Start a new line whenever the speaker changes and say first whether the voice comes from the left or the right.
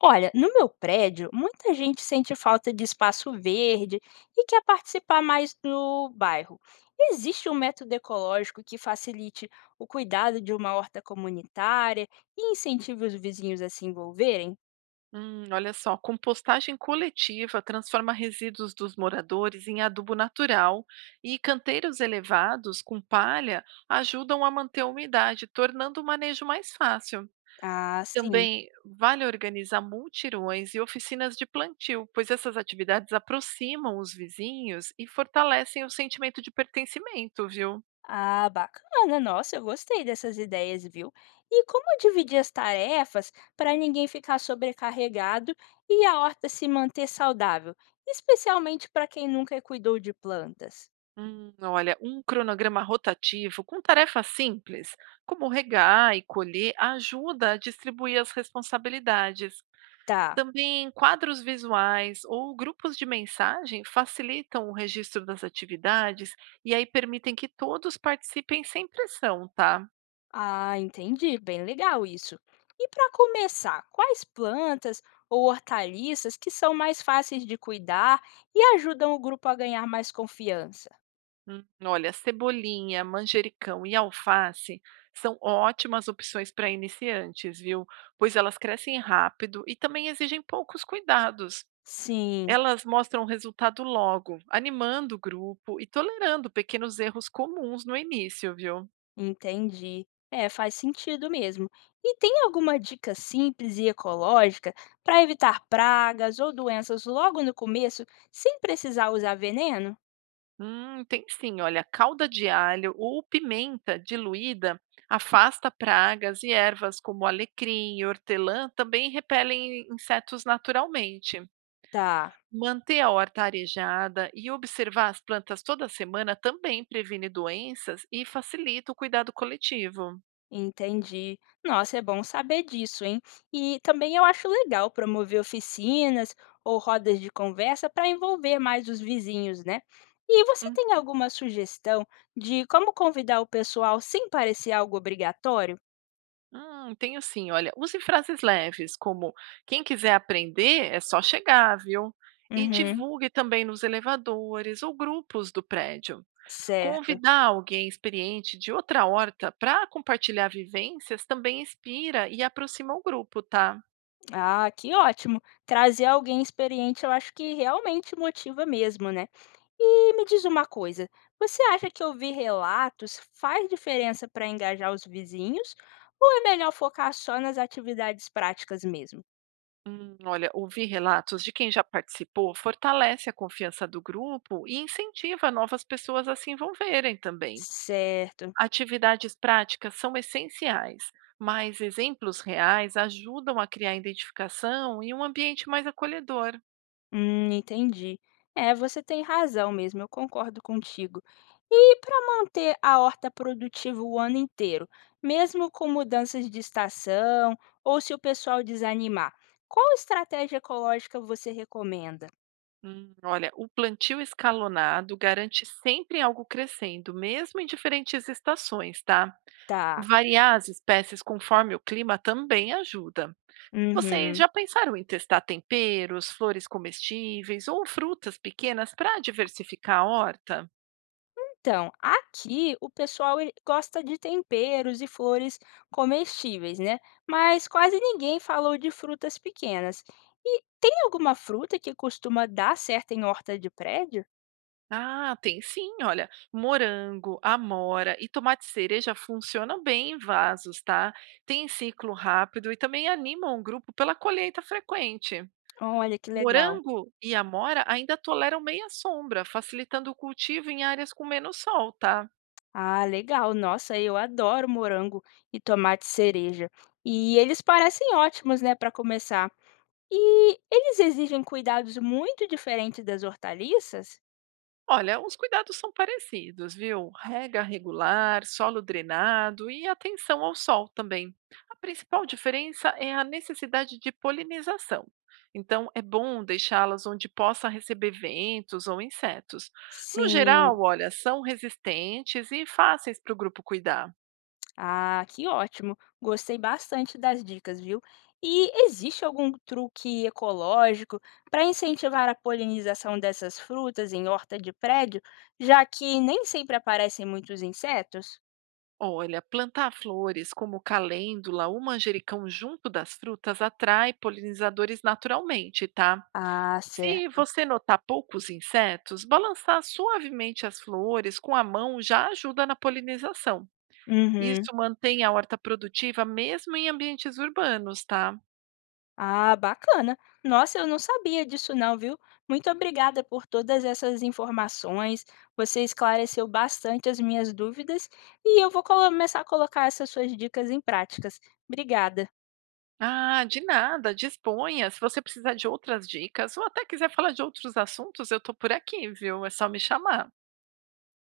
left: Olha, no meu prédio, muita gente sente falta de espaço verde e quer participar mais do bairro. Existe um método ecológico que facilite o cuidado de uma horta comunitária e incentive os vizinhos a se envolverem?
right: Olha só, compostagem coletiva transforma resíduos dos moradores em adubo natural e canteiros elevados com palha ajudam a manter a umidade, tornando o manejo mais fácil.
left: Ah, sim.
right: Também vale organizar multirões e oficinas de plantio, pois essas atividades aproximam os vizinhos e fortalecem o sentimento de pertencimento, viu?
left: Ah, bacana. Nossa, eu gostei dessas ideias, viu? E como dividir as tarefas para ninguém ficar sobrecarregado e a horta se manter saudável, especialmente para quem nunca cuidou de plantas?
right: Olha, um cronograma rotativo com tarefas simples, como regar e colher, ajuda a distribuir as responsabilidades.
left: Tá.
right: Também quadros visuais ou grupos de mensagem facilitam o registro das atividades e aí permitem que todos participem sem pressão, tá?
left: Ah, entendi. Bem legal isso. E para começar, quais plantas ou hortaliças que são mais fáceis de cuidar e ajudam o grupo a ganhar mais confiança?
right: Olha, cebolinha, manjericão e alface são ótimas opções para iniciantes, viu? Pois elas crescem rápido e também exigem poucos cuidados.
left: Sim,
right: Elas mostram o resultado logo, animando o grupo e tolerando pequenos erros comuns no início, viu?
left: entendi. É, faz sentido mesmo. E tem alguma dica simples e ecológica para evitar pragas ou doenças logo no começo, sem precisar usar veneno?
right: Tem sim, olha, calda de alho ou pimenta diluída afasta pragas e ervas como alecrim e hortelã também repelem insetos naturalmente.
left: Tá.
right: Manter a horta arejada e observar as plantas toda semana também previne doenças e facilita o cuidado coletivo.
left: Entendi. Nossa, é bom saber disso, hein? E também eu acho legal promover oficinas ou rodas de conversa para envolver mais os vizinhos, né? E você tem alguma sugestão de como convidar o pessoal sem parecer algo obrigatório?
right: Tenho sim. Olha, use frases leves, como quem quiser aprender é só chegar, viu? E
left: Uhum,
right: divulgue também nos elevadores ou grupos do prédio.
left: certo.
right: Convidar alguém experiente de outra horta para compartilhar vivências também inspira e aproxima o grupo, tá?
left: Ah, que ótimo. Trazer alguém experiente eu acho que realmente motiva mesmo, né? E me diz uma coisa, você acha que ouvir relatos faz diferença para engajar os vizinhos ou é melhor focar só nas atividades práticas mesmo?
right: Olha, ouvir relatos de quem já participou fortalece a confiança do grupo e incentiva novas pessoas a se envolverem também.
left: Certo.
right: Atividades práticas são essenciais, mas exemplos reais ajudam a criar identificação e um ambiente mais acolhedor.
left: Entendi. É, você tem razão mesmo, eu concordo contigo. E para manter a horta produtiva o ano inteiro, mesmo com mudanças de estação ou se o pessoal desanimar, qual estratégia ecológica você recomenda?
right: Olha, o plantio escalonado garante sempre algo crescendo, mesmo em diferentes estações, tá?
left: Tá.
right: Variar as espécies conforme o clima também ajuda. Vocês
left: Uhum.
right: já pensaram em testar temperos, flores comestíveis ou frutas pequenas para diversificar a horta?
left: Então, aqui o pessoal ele gosta de temperos e flores comestíveis, né? Mas quase ninguém falou de frutas pequenas. E tem alguma fruta que costuma dar certo em horta de prédio?
right: Ah, tem sim, olha, morango, amora e tomate cereja funcionam bem em vasos, tá? Tem ciclo rápido e também animam o grupo pela colheita frequente.
left: Olha que legal.
right: Morango e amora ainda toleram meia sombra, facilitando o cultivo em áreas com menos sol, tá?
left: Ah, legal. Nossa, eu adoro morango e tomate cereja. E eles parecem ótimos, né, para começar. E eles exigem cuidados muito diferentes das hortaliças?
right: Olha, os cuidados são parecidos, viu? Rega regular, solo drenado e atenção ao sol também. A principal diferença é a necessidade de polinização. Então, é bom deixá-las onde possa receber ventos ou insetos. No geral,
left: Sim.
right: olha, são resistentes e fáceis para o grupo cuidar.
left: Ah, que ótimo! Gostei bastante das dicas, viu? E existe algum truque ecológico para incentivar a polinização dessas frutas em horta de prédio, já que nem sempre aparecem muitos insetos?
right: Olha, plantar flores como calêndula ou manjericão junto das frutas atrai polinizadores naturalmente, tá?
left: Ah,
right: Se
left: certo.
right: você notar poucos insetos, balançar suavemente as flores com a mão já ajuda na polinização.
left: Uhum.
right: Isso mantém a horta produtiva mesmo em ambientes urbanos, tá?
left: Ah, bacana. Nossa, eu não sabia disso não, viu? Muito obrigada por todas essas informações. Você esclareceu bastante as minhas dúvidas e eu vou começar a colocar essas suas dicas em práticas. Obrigada.
right: Ah, de nada, disponha. Se você precisar de outras dicas ou até quiser falar de outros assuntos, eu tô por aqui, viu? É só me chamar.